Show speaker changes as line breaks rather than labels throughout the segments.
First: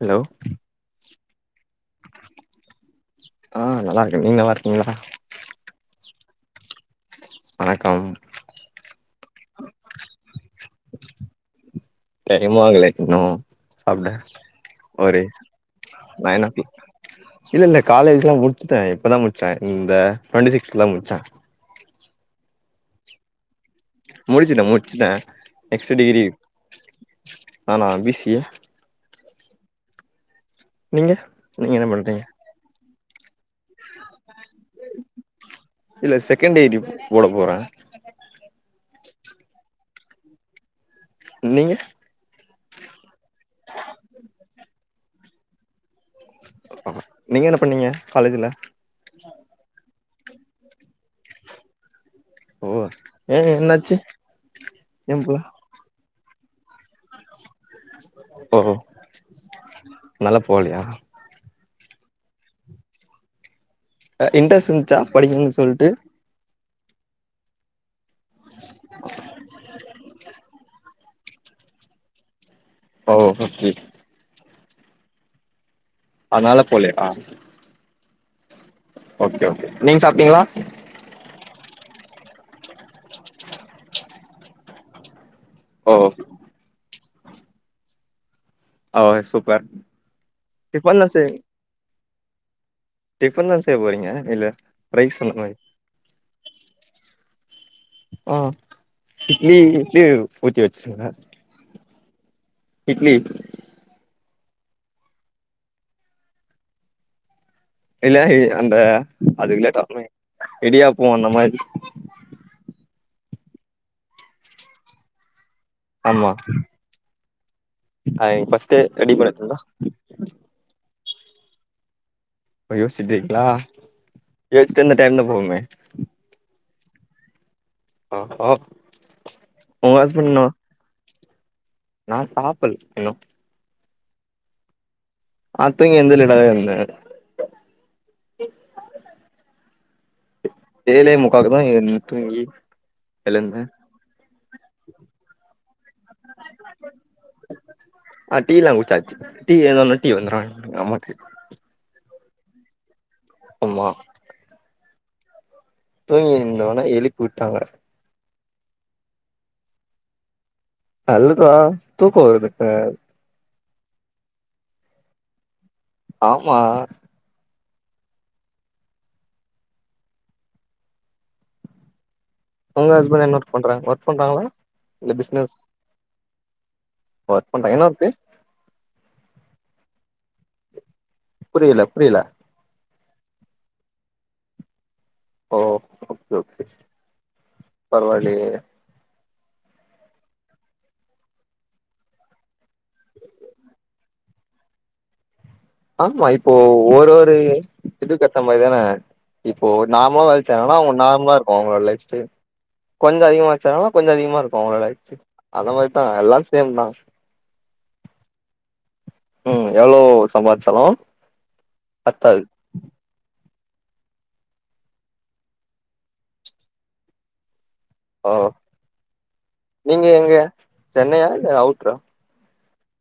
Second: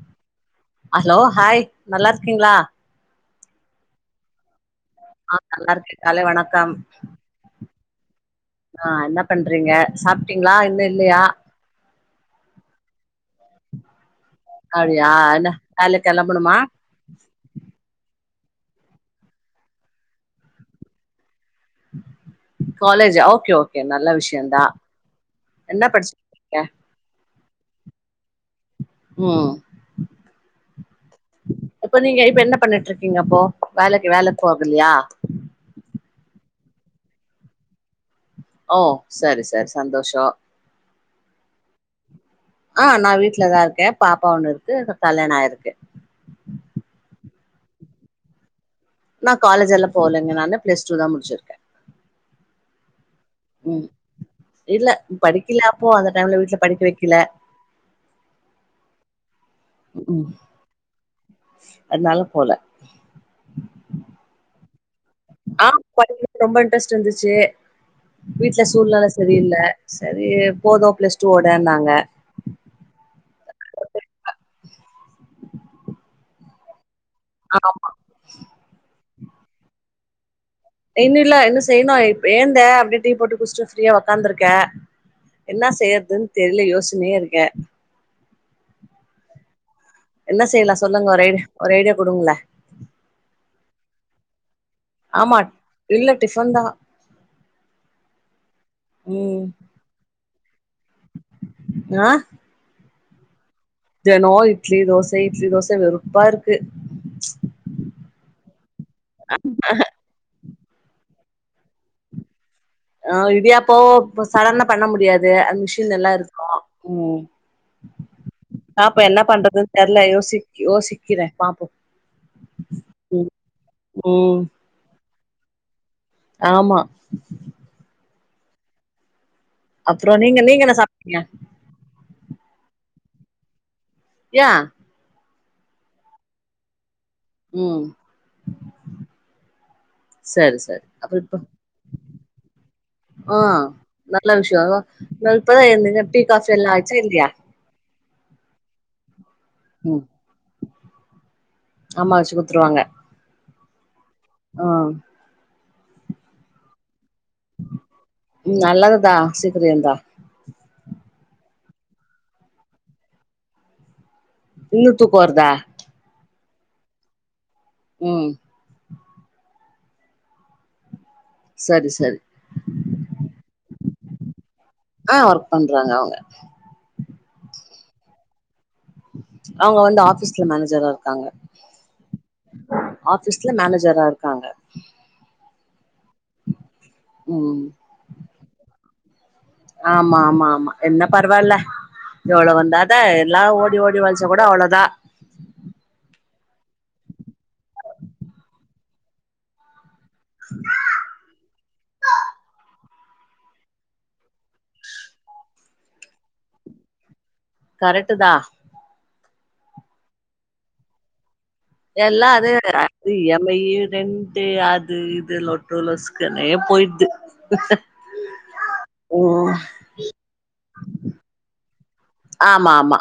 hello
hello hi நல்லாருக்கீங்களா
ஆ நல்லாருக்கே நீங்க நல்லாருக்கீங்ளா
ஆ நல்லாருக்கே காலை வணக்கம்
வணக்கம்
ஆ என்ன பண்றீங்க சாப்ட்டீங்ளா இன்னு இல்லயா
[unintelligible] இன்னு சாப்டே
அப்டியா என்னா வேலைக் கெளம்பனுமா
கிளாக் இல்ல இல்ல காலேஜ்லா முடுச்சுட்டே இப்பதா முடுச்சே இந்த டுவண்ட்டி சிக்ஸ்ல முடுச்சே
காலேஜா ஓகே ஓ
முடுச்சுட்டே முடுச்சுட்டே
என்ன
நெக்ஸ்ட் டிகிரி
படிச்சிருக்கீங்க
நானா பீ சி ஏ
ம்
நீங்க என்ன
அப்ப நீங்க
பண்றீங்க
இப்ப என்ன பண்ணிட்ருக்கீங்க அப்போ வேலக்கி வேலக் போகலியா
இல்ல செகேண்ட் ஐ டி போட போறே
ஓ சரி சரி சந்தோஷோ
நீங்க
ஆ நா வீட்லதா இருக்கே பாப்பா ஒண்ணு இருக்கு இப்ப கல்யாணோ ஆகிருக்கு
நீங்க என்ன பண்ணீங்க காலேஜுல
நா காலேஜல்லா போலங்க நாதா பிளஸ் டூ தா முடுச்சுருக்கே
ஓ ஏ
ம்
என்னாச்சு
இல்ல
ஏ புள்ள
படிக்கல அப்போ அந்த டைம்ல வீட்ல படிக்க வைக்கல
ஓ அதுனால போலயா
அதுனால போல
அ இன்ரஸ்ட் இருந்துச்சா படிக்கனுன்
ஆ
சொல்ட்டு
படிக்கணுனு ரொம்ப இன்ட்ரஸ்ட் இருந்துச்சு வீட்ல சூழ்நில சரியில்ல சரி போது பிளஸ் டூ வோடன்னாங்க
ஓ [unintelligible] அதுனால போலயா
ஆமா
ஓகே ஓகே நீங்க சாப்ட்டீங்ளா
இன்னு இல்ல இன்னு செய்ணு இப்ப எழுந்தே அப்டியே டீ போட்டு குஸ்ட்டு ஃப்ரீயா உக்காந்துருக்கே என்னா
ஓ
செய்யறதுன் தெரில யோசனையே இருக்கே
ஓ சூப்பர்
என்ன செய்லா
டிஃபன்லா
சொல்லுங்க ஒரு ஐடி ஒரு ஐடியா குடுங்ளே
டிஃபன் தான செய்ய போறீங்க இல்ல ரைஸ் அந்த
ஆமா
மாரி
இல்ல டிஃபன் தா
ஆ
ம்
இட்லி இட்லி ஊத்தி வச்சுருங்க
ஆ
இட்லி
தெனோ இட்லி தோசை இட்லி தோச வெறுப்பா இருக்கு
இல்ல அந்த அது லேட்டாகுமே இடியாப்போ அந்த மாரி
ஆ இடியாப்போ சடன பண்ண முடியாது அந்த ஷ் இல்
ஆமா
நல்லாருக்கு ம்
அது ஃபர்ஸ்ட்டே
பாப்ப
ரெடி
என்ன
பண்ணட்டுங்களா
பண்றதுன்னு தெர்ல யோசி யோசிக்கிறே பாப்போ
இப்ப
ம்
யோசிச்சுட்டீங்களா
ம்
யோசிச்சுட்டு இந்த டைம் தா போகுமே
ஆமா
ஆ ஆ
அப்பறோ நீங்க நீங்க என்ன சாப்ட்டீங்க
நா சாப்பில் இன்னு
யா
நா தூங்கி எழுதுனதா இருந்தே
ம் சரி ச
ஏழே முக்காக்குதா ஏ தூங்கி
ஆ
எழுந்தே
நல்ல விஷய நா இப்பதா எழுந்தங்க டீ காபி எல்லா ஆயிடுச்சா இல்லையா
ஆ டீலா குடிச்சாச்சு டீ எல்லா
ம்
டீ வந்துரு நமக்கு
அம்மா வச்சு குடுத்துருவாங்க
ஆமா
ஆ
தூங்கி இருந்தவன எழுப்பி விட்டாங்க
ம் நல்லதுதா சீக்கிர எழுந்தா
நல்லதா தூக்க வருதுங்க
இன்னு தூக்கொ வருதா
ஆமா
ம் சரி சரி
உங்க ஹஸ்பன்ட் என்ன ஒர்க் பண்றாங்க ஒர்க் பண்றாங்களா இல்ல
ஆ ஒர்க்
பிசினஸ்
பண்றாங்க அவங்க
ஒர்க் பண்ணுறாங்க என்ன ஒர்க்கு
அவங்க வந்து ஆபீஸ்ல மேனேஜரா இருக்காங்க
புரியல புரியல
ஆபீஸ்ல மேனேஜரா இருக்காங்க
ஓ ஓகே ஓகே
ம்
பரவால்லயே
ஆமா ஆமா ஆமா என்ன பரவால்ல எவ்ளோ வந்தா அதா எல்லா ஓடி ஓடி ஒழைச்சா கூட அவ்ளோதா
ஆமா இப்போ ஒரு ஒரு இதுக்கேத்த மாரிதான இப்போ நார்மலா வேல செய்ராங்கன்னா அவங்க நார்மலா இருக்கு அவங்களோட லைஃப் ஸ்டைல் கொஞ்சம் அதிகமா ஒழைச்சாங்கனா கொஞ்ச அதிகமா இருக்கு அவங்களோட லைஃப் அந்த மாரிதா எல்லா சேம் தா
கரெக்டு தா
ம் எவ்ளோ சம்பாதிச்சாலு
எல்லா
பத்தாது
அது இ எம் ஐயி ரெண்டு அது இது லொட்டு லொசுக்குனே போய்டுது
ஓ நீங்க எங்க சென்னையா இல்ல அவுட்ரா
ஆமா ஆமா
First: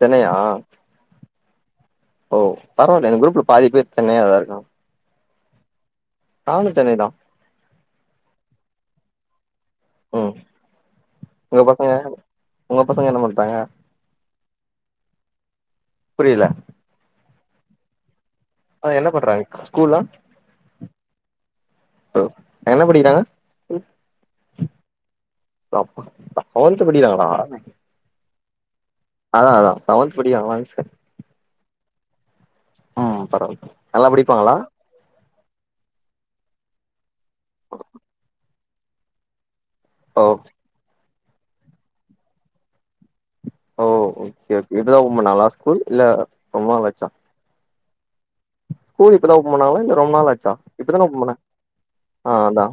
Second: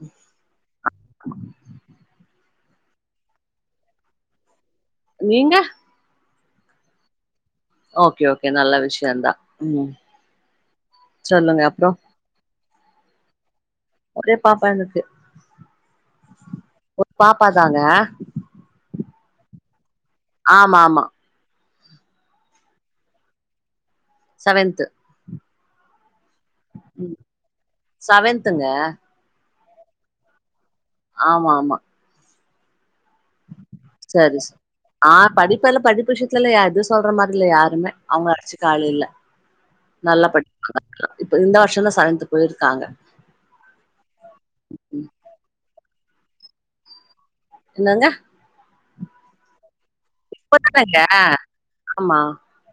சென்னையா ஓ பரவால்ல இந்த குரூப்ல பாதி பேர் சென்னையா தா இருக்காங்க
நீங்க
நானு சென்னைதா
ஓகே ஓகே நல்ல விஷயந்தா ம்
ஒ உங்க
சொல்லுங்க அப்றோ
பசங்க உங்க பசங்க என்ன பண்றாங்க
ஒரே பாப்பா எனக்கு
புரியல
ஒரு பாப்பா தாங்க
ஆ என்ன பண்றாங்க ஸ்கூலா
ஆமா ஆமா
ஓ என்ன படிக்கிறாங்க
செவன்த்
அப்பா டுவல்த் படிக்கிறாங்களா
செவன்த்துங்க
அதா அதா செவன்த் படிக்கிறாங்களானு கேட்டே
ஆமா ஆமா
ம் பரவால்ல நல்லா
சரி ச
படிப்பாங்களா
ஆ படிப்பெல்லா படிப்பு விஷயத்துலெல்லா எது சொல்ற மாதிரி இல்ல யாருமே அவுங்க அடிச்சுக்க ஆள் இல்ல
ஓ
நல்லா படிப்பாங்க இந்த வருஷந்தா செவன்த்து போயிருக்காங்க
ஓ ஓகே ஓகே இப்பதா ஒம்பன் பண்ணாங்களா ஸ்கூல் இல்ல ரொம்ப நாளாச்சா
என்னங்க
ஸ்கூல் இப்பதா ஒப்பன் பண்ணாங்களா இல்ல ரொம்ப நாளாச்சா
இப்பதானங்க
இப்பதான ஒப்பன் பண்ணாங்க
ஆமா
ஆ அதா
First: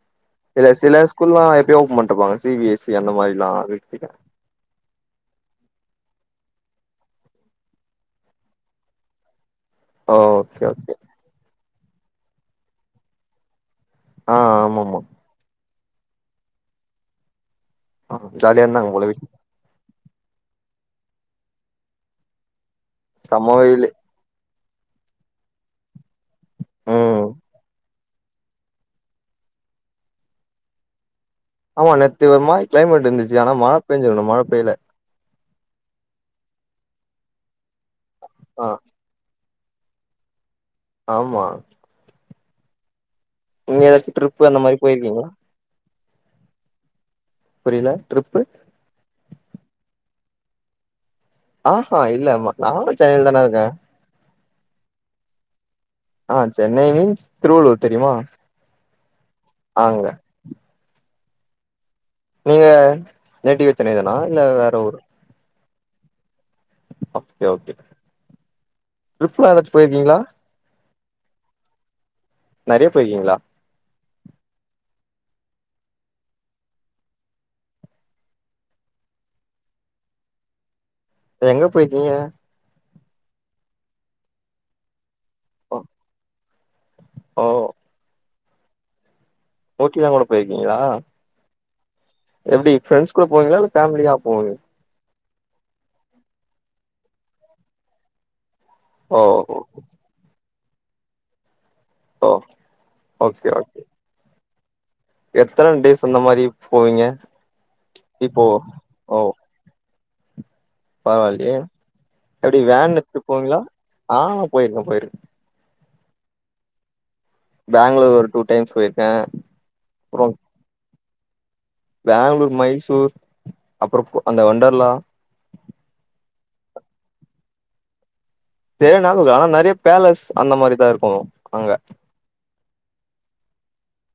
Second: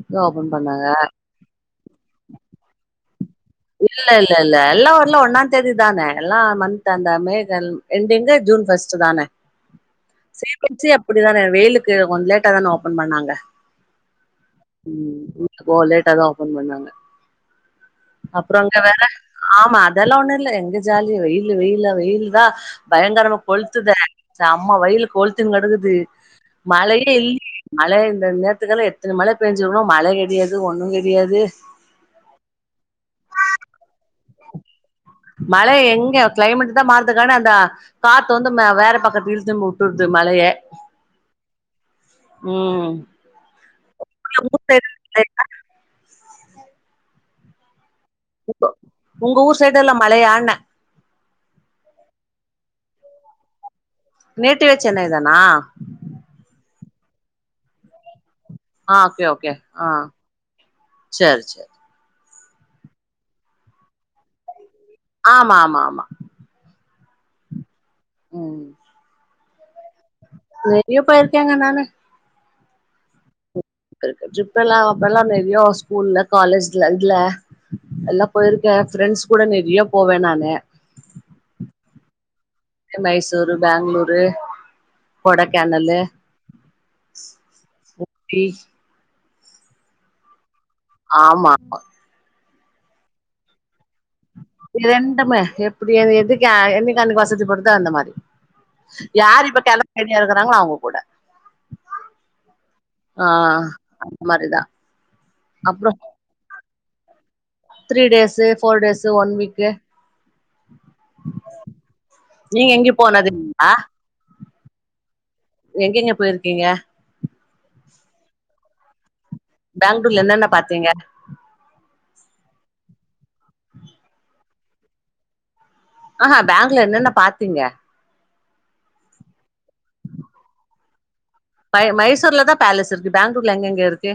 இப்பதா ஓபன்
இல்ல
பண்ணாங்க
சில ஸ்கூல்லா எப்பயோ ஓப்பன் பண்டுருப்பாங்க சி பி எஸ் சி அந்த மாரிலா
இல்ல இல் இல்ல இல்ல எல்லா ஊர்லு ஒன்னா தேதி தான எல்லா மந்த் அந்த மே கன் எண்டிங்கு ஜூன் ஃபஸ்ட்டு தான
ஓ ஓகே ஓகே
அப்புடிதான வெயிலுக்கு கொஞ்ச லேட்டா தான ஓப்பன் பண்ணாங்க
ஆ ஆமாம்மா
ம் ஓ லேட்டாதா ஓப்பன் பண்ணாங்க
ஆ
அப்றோ
ஜாலியா
அங்க
இருந்தாங்க
வேற
போல
ஆமா அதெல்லா ஒண்ணு இல்ல எங்க ஜாலி வெயிலு வெயிலு அது வெயில்தா பயங்கரமா
செம வெயிலு
கொளுத்துதே செம்மா வெயில் கொளுத்தினு கெடக்குது மழையே
ம்
இல்லியே மழை இந்த நேத்து தான எடுத் இத்துன மழ பேஞ்சிருக்கனு மழ கெடையாது ஒண்ணு கெடையாது
ஆமா நேத்து ஒரு மாரி க்ளைமேட் இருந்துச்சு ஆனா மழ பேஞ்சிருக்கணு மழ பேயல
மழ எங்க க்ளைமேட் தா மாறுதுக்கான அந்த காத்து வந்து மே
ஆ
வேற பக்கத்து இழு த்து வுட்டுருது மழைய
ஆமா
ம்
நீங்க எதாச்சு ட்ரிப்பு
உங்க
அந்த மாறி
ஊர்
போயிருக்கீங்களா
சைடு
புரியல ட்ரிப்பு
உங்க ஊர் சைடு எல்லா மழையான்னே
ஆ ஹா இல்ல ம நானு சென்னைல தான இருக்கே
நேட்டிவே சென்னைதானா
ஆ சென்னை மீன்ஸ் திருவள்ளூர் தெரிமா
ஆ ஓகே ஓகே ஆ சேர் சேர்
நீங்க நேட்டிவே சென்னை தானா இல்ல வேற ஊரு
ஆமாமாமா
ஓகே ஓகே
ம்
டிரிப்லா எதாச்சு போய்ருக்கீங்ளா
நெறியா போய்ருக்கேங்க நானு
நறயா போய்ருக்கீங்களா
ட்ரிப்பெல்லா அப்பல்லா நெறியா ஸ்கூல்ல காலேஜ்ல இதுல எல்லா போயிருக்கே எ ஃப்ரெண்ட்ஸ் கூட நெறியா போவே நானு
எங்க போயிக்கீங்க
மைசூரு பெங்ளூரு கொடைக்கானலு
ஓ
ஊட்டி
ஊட்டிலா கூட போய்ருக்கீங்களா
ஆமாமா
எப்டி ஃப்ரெண்ட்ஸ் கூட போவீங்ளா இல்ல ஃபேமிலியா போவீங்க
இ ரெண்டுமே எப்டி அது எதுக்கு என்னக்கி அன்னக்கி வசதி படுதோ அந்த மாரி
ஓ
யார் இப்ப கெளம்பி ரெடியா இருக்குறாங்ளோ அவுங்க கூட
ஓ
ஆ
ஓகே ஓகே
அந்த மாரிதா
எத்தன
அப்றோ
டேஸ் அந்த மாரி போவிங்க
three days four days one week
பரவால்லயே எப்டி
நீங்க எங்கயு
வேன் எட்த்து போவீங்ளா
போனதுங்களா
ஆ போய்ருக்கே போய்ருக்கே
எங்கெங்க போய்ருக்கீங்க
பெங்களூர் ஒரு டூ டைம்ஸ் போய்ருக்கே
பெங்களூர்ல என்னென்ன பாத்தீங்க
பெங்களூர் மைசூர் அப்றோ அந்த ஒன்டர்லா
ஆ ஹா பேங்ல என்னென்ன பாத்தீங்க
தேட்னாலு ஆனா நறைய பேலஸ் அந்த மாரிதா இருக்கு அங்க
மை மைசூர்ல தா பேலஸ் இருக்கு பெங்களூர்ல எங்கங்க இருக்கு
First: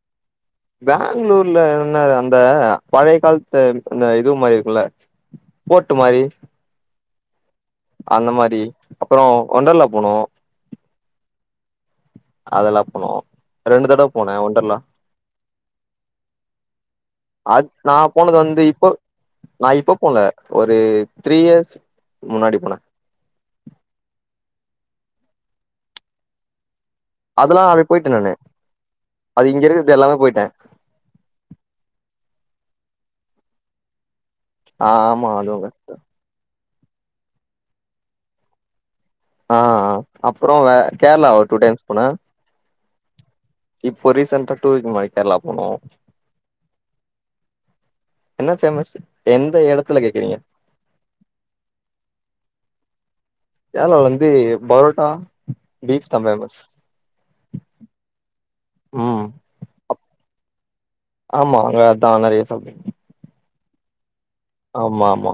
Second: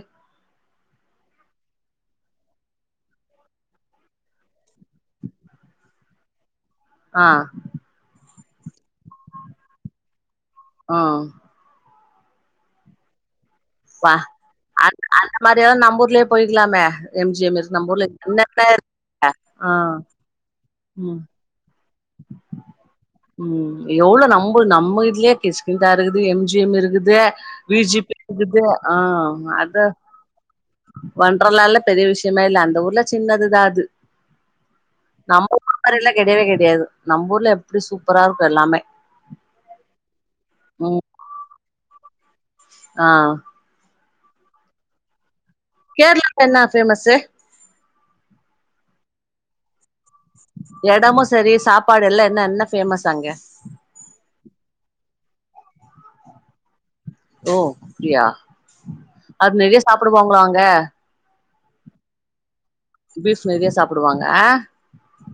பெங்களூர்ல என்ன அந்த பழைய காலத்து அந்த இது மாரி இருக்குல்ல போட்டு மாரி
ஆ
அந்த மாரி அப்பறோ ஒன்டர்ல்லா போனோ
ஆ
அதெல்லா போனோ ரெண்டு தடவ
ப்பா
போனே ஒண்டர்லா
அ அந்த மாரியல்லா நம்ப ஊர்லயே போய்க்கலாமே எம் ஜி எம்
அது
இருக்கு நம்ப
நா
ஊர்ல
போனது வந்து
என்னென்ன
இப்ப
ஆ
நா இப்ப போல ஒரு
ம்
த்ரீ இயர்ஸ் முன்னாடி போனே
ம் எவ்ளோ நம்போநம்ம இதுலயே கிஸ்கிந்தார்ருக்குது எம் ஜி எம் இருக்கு தே
அதெல்லா அப்டி
விஜிபி
போயிட்டே
இருக்குது ஆ அத
தப்பா போயிட்டே
ஒன்ட்றலால்லா பெரிய விஷ்யமே இல்ல அந்த ஊர்ல சின்னதுதா அது
ஆமா
நம்ம
அதுவு
ஊர்
கரெட்டுதா
மாரில்லா கெடையவே கெடையாது நம்பூர்ல எப்டி சூப்பரா இருக்கு எல்லாமே
ஆ ஆ அப்புறோ வ
ம்
கேரளா ஒரு டூ டைம்ஸ் போன
ஆ
இப்ப ரீசெண்டா டூ வீக் முன்னாடி கேரளா போன
கேரளாக்கு என்ன ஃபேமஸ்சு
என்ன ஃபேமஸ் எந்த எடத்துல கேக்குறீங்க
எடமு செரி சாப்பாடு எல்லா என்ன என்ன ஃபேமஸ் அங்க
கேரளால வந்து பரோட்டா பீப் தா ஃபேமஸ்
ஓ அப்டியா
ம்
அது நெறைய
அப்
சாப்பிடுவாங்களோ அங்க
ஆமா அங்க அத்தா நெறைய சாப்டு
பீஃப் நறியா சாப்புடுவாங்க
ஆமா ஆமா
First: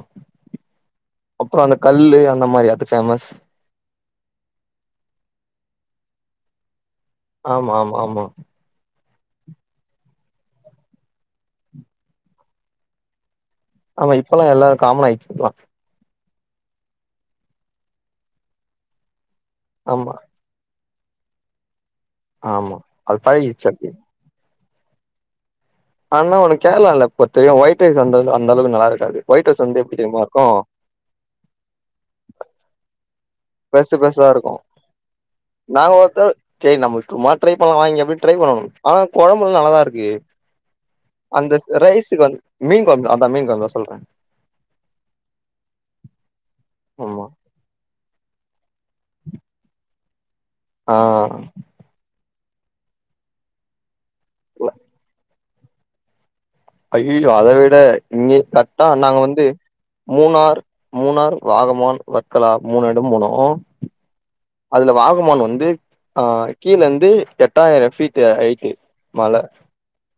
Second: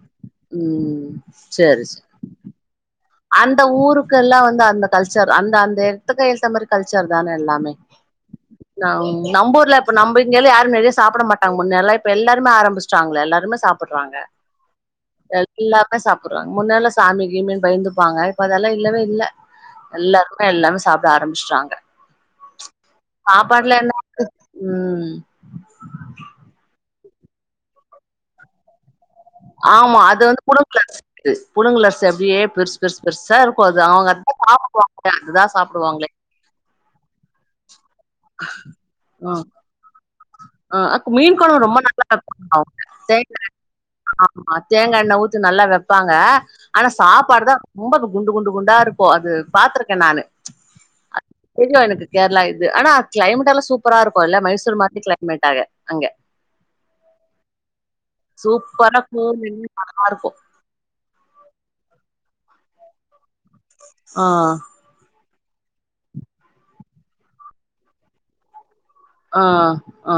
ம்
அப்புறோ அந்த
சேரி சேரி
கல்லு அந்த மாறி அது ஃபேமஸ்
அந்த ஊருக்கெல்லா வந்து அந்த கல்ச்சர் அந்த அந்த எட துக்கு ஏத்த மாறி கல்ச்சர் தானே எல்லாமே
ஆமா ஆமா ஆமா
நம் நம்பூர்ல இப்ப நம்ம இங்கயெல்லா யாரு நெறைய சாப்பிட மாட்டங்க முன்னயெல்லா இப்ப எல்லாருமே ஆரம்பிச்சுட்டாங்கல எல்லாருமே சாப்
ஆமா
ப்பிறாங்க
இப்பெல்லா எல்லாரு காமன் ஆயிடுச்சு இதெல்லா
எல்லா சாப்புட்றாங்க முன்னெல்லா சாமி கிமின்னு பயந்துப்பாங்க இப்ப அதெல்லா இல்லவே இல்ல
ஆமா
எல்லாரு இப்ப எல்லாமே சாப்ட ஆரம்பிச்சிட்டாங்க
ஆமா அது பழகிடுச்சு
சாப்பாடுல
அப்டி
என்ன இருக்கு ம்
ஆனா உனக்கு கேரளால பொறுத்த வரையு ஒயிட் ரைஸ் அந்தள அந்தளவுக்கு நல்லா இருக்காது ஒயிட் ரைஸ் வந்து எப்டி
ஆமா
தெரியுமா
அது வந்து
இருக்கு
புழுங்குலரிசி புழுங்குலரிசி அப்டியே பெருசு பெருசு பெருசா இருக் க்கு அது
பெருசு
அவங்க
பெருசா
அத்தான்
இருக்கு
சாப்டுவாங்களே அதுதா சாப்டுவாங்களே
சேரி நம்ம சும்மா ட்ரை பண்ணலா இங்க போய் ட்ரை பண்ணணு ஆனா கொழம்பு
ம்
எல்லா நல்லாதா இருக்கு
அ அக்கு மீன்
அந்த
கொழம்பு ரொம்ப நல்லா
ரைஸுக்கு வந் மீன் கொழம்பு அதா மீன் கொழம்புதா
ஆமா தேங்கா எண்ணெ ஊத்தி நல்லா வெப்பாங்க ஆனா
ஆமா
சாப்பாடு தா ரொம்ப குண்டு குண்டு குண்டா இருக்கு அது பாத்திருக்க நானு
ஆ
தெரியு எனக்கு கேரளா இது ஆனா க்ளைமேட் எல்லா சூப்பரா இருக்கு இல்ல மைசூர் மாரி க்ளைமேட் ஆக அங்க
ஐய்யய்யோ அத விட இங்கே கரெக்ட்டா
சூப்பரா
நாங்க வந்து
கூலிங்கா இருக்கு
மூணார் மூணார் வாகமான் வர்க்கலா மூணு எடோ போனோ
ஆ
அதுல வாகமான் வந்து அ கீழ இருந்து எட்டாயிரம் ஃபீட்டு ஹைட்டு மல
ஆ ஆ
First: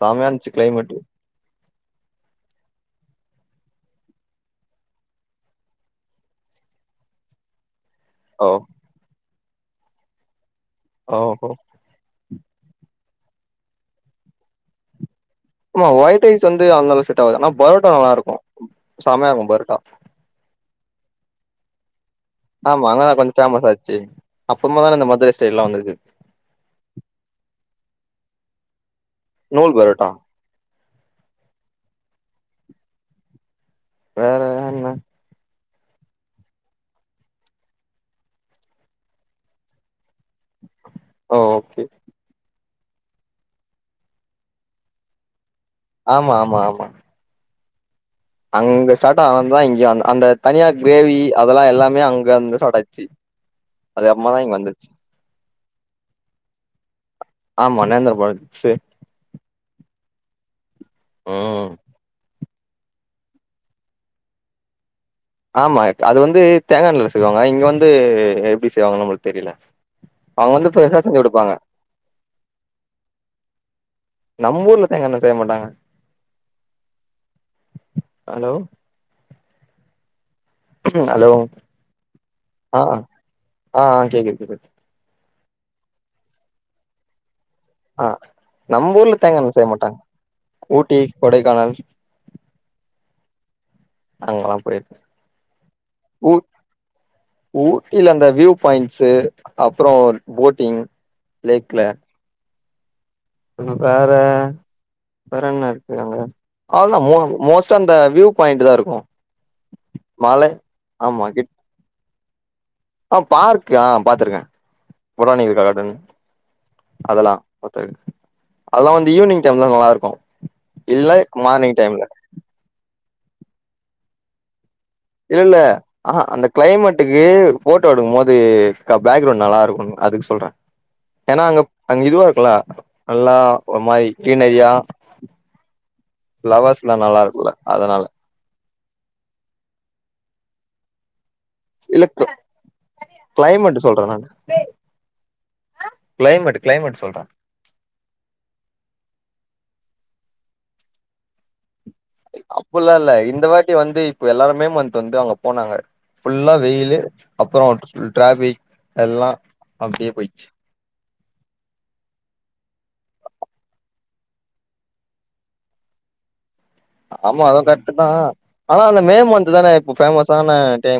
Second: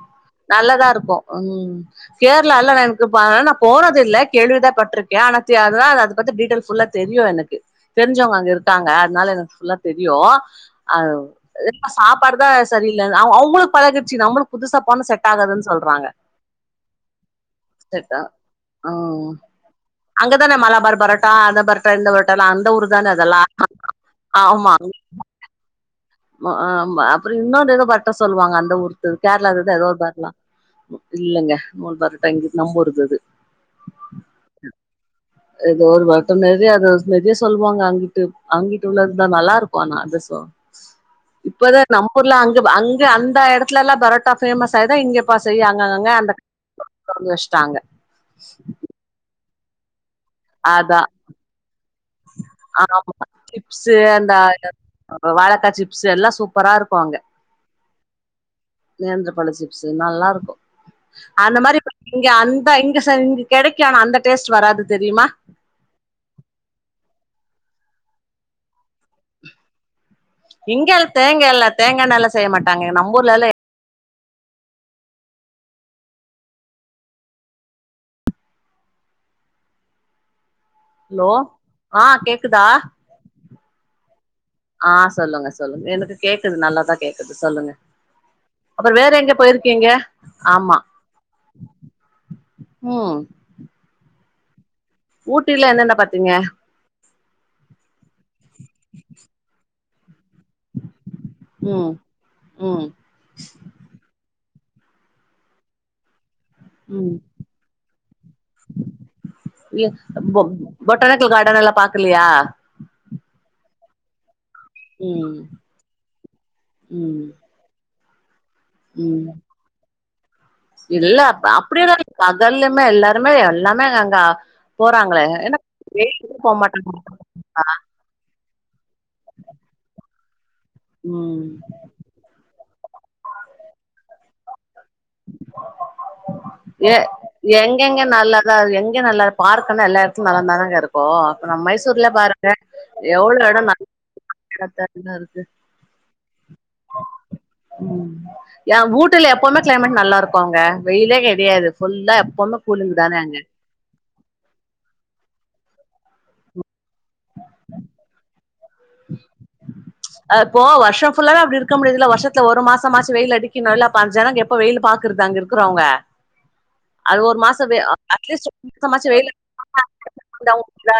செமையா இருந்துச்சு
நல்லதா
கிளைமேட்
இருக்கு ம் கேரளால எனக்கு பா ஆனா நா போனதில்ல கேள்விதா பட்ருக்கே ஆனா தி அதுதா அதுபத்தி டீடெய்ல் ஃபுல்லா தெரியு எனக்கு தெரிஞ்சவங்க
ஓ
அங்க இருக்காங்க அதனால எனக்கு ஃபுல்லா தெரியு அது
ஓஹோ
இப்ப சாப்பாடுதா சரியில்லனு அவ அவங்களுக்கு பழகிடுச்சி நம்மளுக்கு புதுசா போனா செட் ஆகாது
ஆமா ஒயிட் ரைஸ் வந்து அங்கலா செட் ஆவாது ஆனா பரோட்டா நல்லா
செட்
இருக்கு செமையா இருக்கு பரோட்டா
அங்கதான மலபார் பரோட்டா அந்த பரோட் டா அந்த பரோட்டான்னு அந்த
ஆமா
ஊரு தான
அங்கதா கொஞ்சோ
அதெல்லா ஆமா
செய்லா வந்திருக்கு
மா ஆ அப்புறோ இன்னொரு ஏதோ பரோட்டா சொல்லுவாங்க அந்த ஊர்த்து
நூல்
கேரளாதுதா ஏதோ ஒரு
பரோட்டா
பேர்லா இல்லங்க நூல் பரோட்டா இங்க நம்மூர்து இது
வேற என்ன
ஏதோ ஒரு பரோட்டா நெறைய அத நெறைய சொல்லுவாங்க அங்கிட்டு அங்கிட்டு உள்ளதுதா நல்லா இருக்கு ஆனா அது சோ
ஓ
இப்பதா
ஓகே
நம்மூர்ல அங்க அங்க அந்த எடத்துலல்லா பரோட்டா ஃபேமஸ் ஆய்டு இங்க அப்பா செய்ய அங்க கங்க அந்த
ஆமா ஆமா ஆமா
தொறந்து வெச்ட்டாங்க
அங்க ஸ்டார்ட் ஆனதுதா இங்கியு அந் அந்த தனியா
அதா
கிரேவி அதெல்லா எல்லாமே அங்கந்துதா ஸ்டார்ட் ஆச்சி
சிப்ஸ்சு அந்த இந்த வாழக்கா சிப்ஸ்சு எல்லா சூப்பரா இருக்கோ அங்க
ஆமா நேர்தர பழோ சிப்ஸ்சு
நேந்தர பழோ சிப்ஸ்சு நல்லா இருக்கோ அந்த
ம்
மாறி இப்ப இங்க அந் தா இங்க சங் கெடைக்கோ ஆனா அந்த டேஸ்ட்டு வராது தெரியுமா
ஆமா அது வந்து தேங்கா எண்ணெய்ல செய்வாங்க இங்க வந்து எப்டி செய்வாங்கனு நம்முளுக்கு தெரில
இங்கெல்லா தேங்கா இல்ல தேங்கா எண்ணெய்ல செய்ய மாட்டாங்க நம்பூர்ல எல்லா
நம்பூர்ல தேங்கா எண்ண செய்ய மாட்டாங்க ஹலோ
ஹலோ ஆ கேக்குதா
ஆ ஆ கேக்குது கேக்குது
ஆ சொல்லுங்க சொல்லுங்க எனக்கு கேக்குது நல்லாதா கேக்குது சொல்லுங்க
ஆ நம்ம
அப்புறோ வேற
ஊர்ல
எங்க
தேங்கா எண்ணெய்ல செய்ய
போயிருக்கீங்க
மாட்டாங்க
ஆமா
ஊட்டி கொடைக்கானல்
உம்
அங்கலா போயிருக்கே
ஊட்டில என்னென்ன பாத்தீங்க
ஊட்டில அந்த வியூ பாயிண்ட்ஸ்சு அப்புறோ போட்டிங்
உம் உம்
ம் வேற வேற என்ன இருக்கு அங்க அவ்ளோதா மூ
ம்
மோஸ்ட்டா அந்த வியூ பாயிண்ட்டு தா இருக்கோ
இல பொ பொட்டானிக்கல்
கிட்
கார்டன் எல்லா பாக்கலையா
ஆ பார்க்கு அ பாத்துருக்கே
ம்
பொட்டானிக்கல் கார்டன்
ம்
அதலா பாத்த அதலா வந்து
ம்
ஈவினிங் டைம் தா நல்லா இருக்கோ
இல்ல அப் அப்படிலா அதலமே எல்லாருமே எல்லாமே அங்க போறாங்களே
இல்ல இல்ல
ஏன்னா
ஆஹா
வெயிலுக்கு
அந்த
போ மாட்டாங்க
கிளைமேட்டுக்கு ஃபோட்டோ எடுக்கும் போது க பாக்கிரவுண்ட் நல்லா இருக்கனு அதுக்கு சொல்றே ஏன்னா
ம்
அங்க அங்க இதுவா இருக்கோல நல்லா ஒரு மாரி கிரீனரியா ஃப்ளவர்ஸ்லா நல்லா இருக்கோல அதனால
ல எங்கயோ நல்லாருக்கோ பார்க்கன்னா எல்லா எடத்துலயு நல்லாந்தாங்க இருக் கு இப்போ அப்ப நம் மைசூர்ல
இல்ல
பாருங்க எவ்ளோ எடோ
கிளைமேட்
நல் [unintelligible] இருக்கு
கிளைமேட்டு கிளைமேட் சொல்ற
ம் ஏ ஊட்டில எப்பவுமே கிளைமேட் நல்லா இருக்குங்க வெயிலே கிடையாது ஃபுல்லா எப்பவுமே
அப்புல்லா
கூலிங்
இல்ல
தானே அங்க
இந்த வாட்டி ய வந்து இப்ப எல்லாருமே மே மந்த் வந்து அங்க போனாங்க ஃபுல்லா வெயிலு அப்புறோ ஃபுல் டிராஃபிக் எல்லா அப்டியே போயிச்சு
இப்போ வர்ஷோ ஃபுல்லாவே அப்டி இருக்க முடியாதுல வருஷத்துல ஒரு மாசமாச்சு வெயில் அடிக்கனோல அப்ப அந்த ஜனங்க எப்ப வெயில பாக்குறது அங்க இருக்குறவுங்க
ஆமா அதுவு கரக்டுதா
அட்லீஸ்ட் ஒரு
ஆனா அந்த
மாசமாச்சு
மே
வெயில்
மந்த் தானே இப்ப ஃபேமஸான டைம்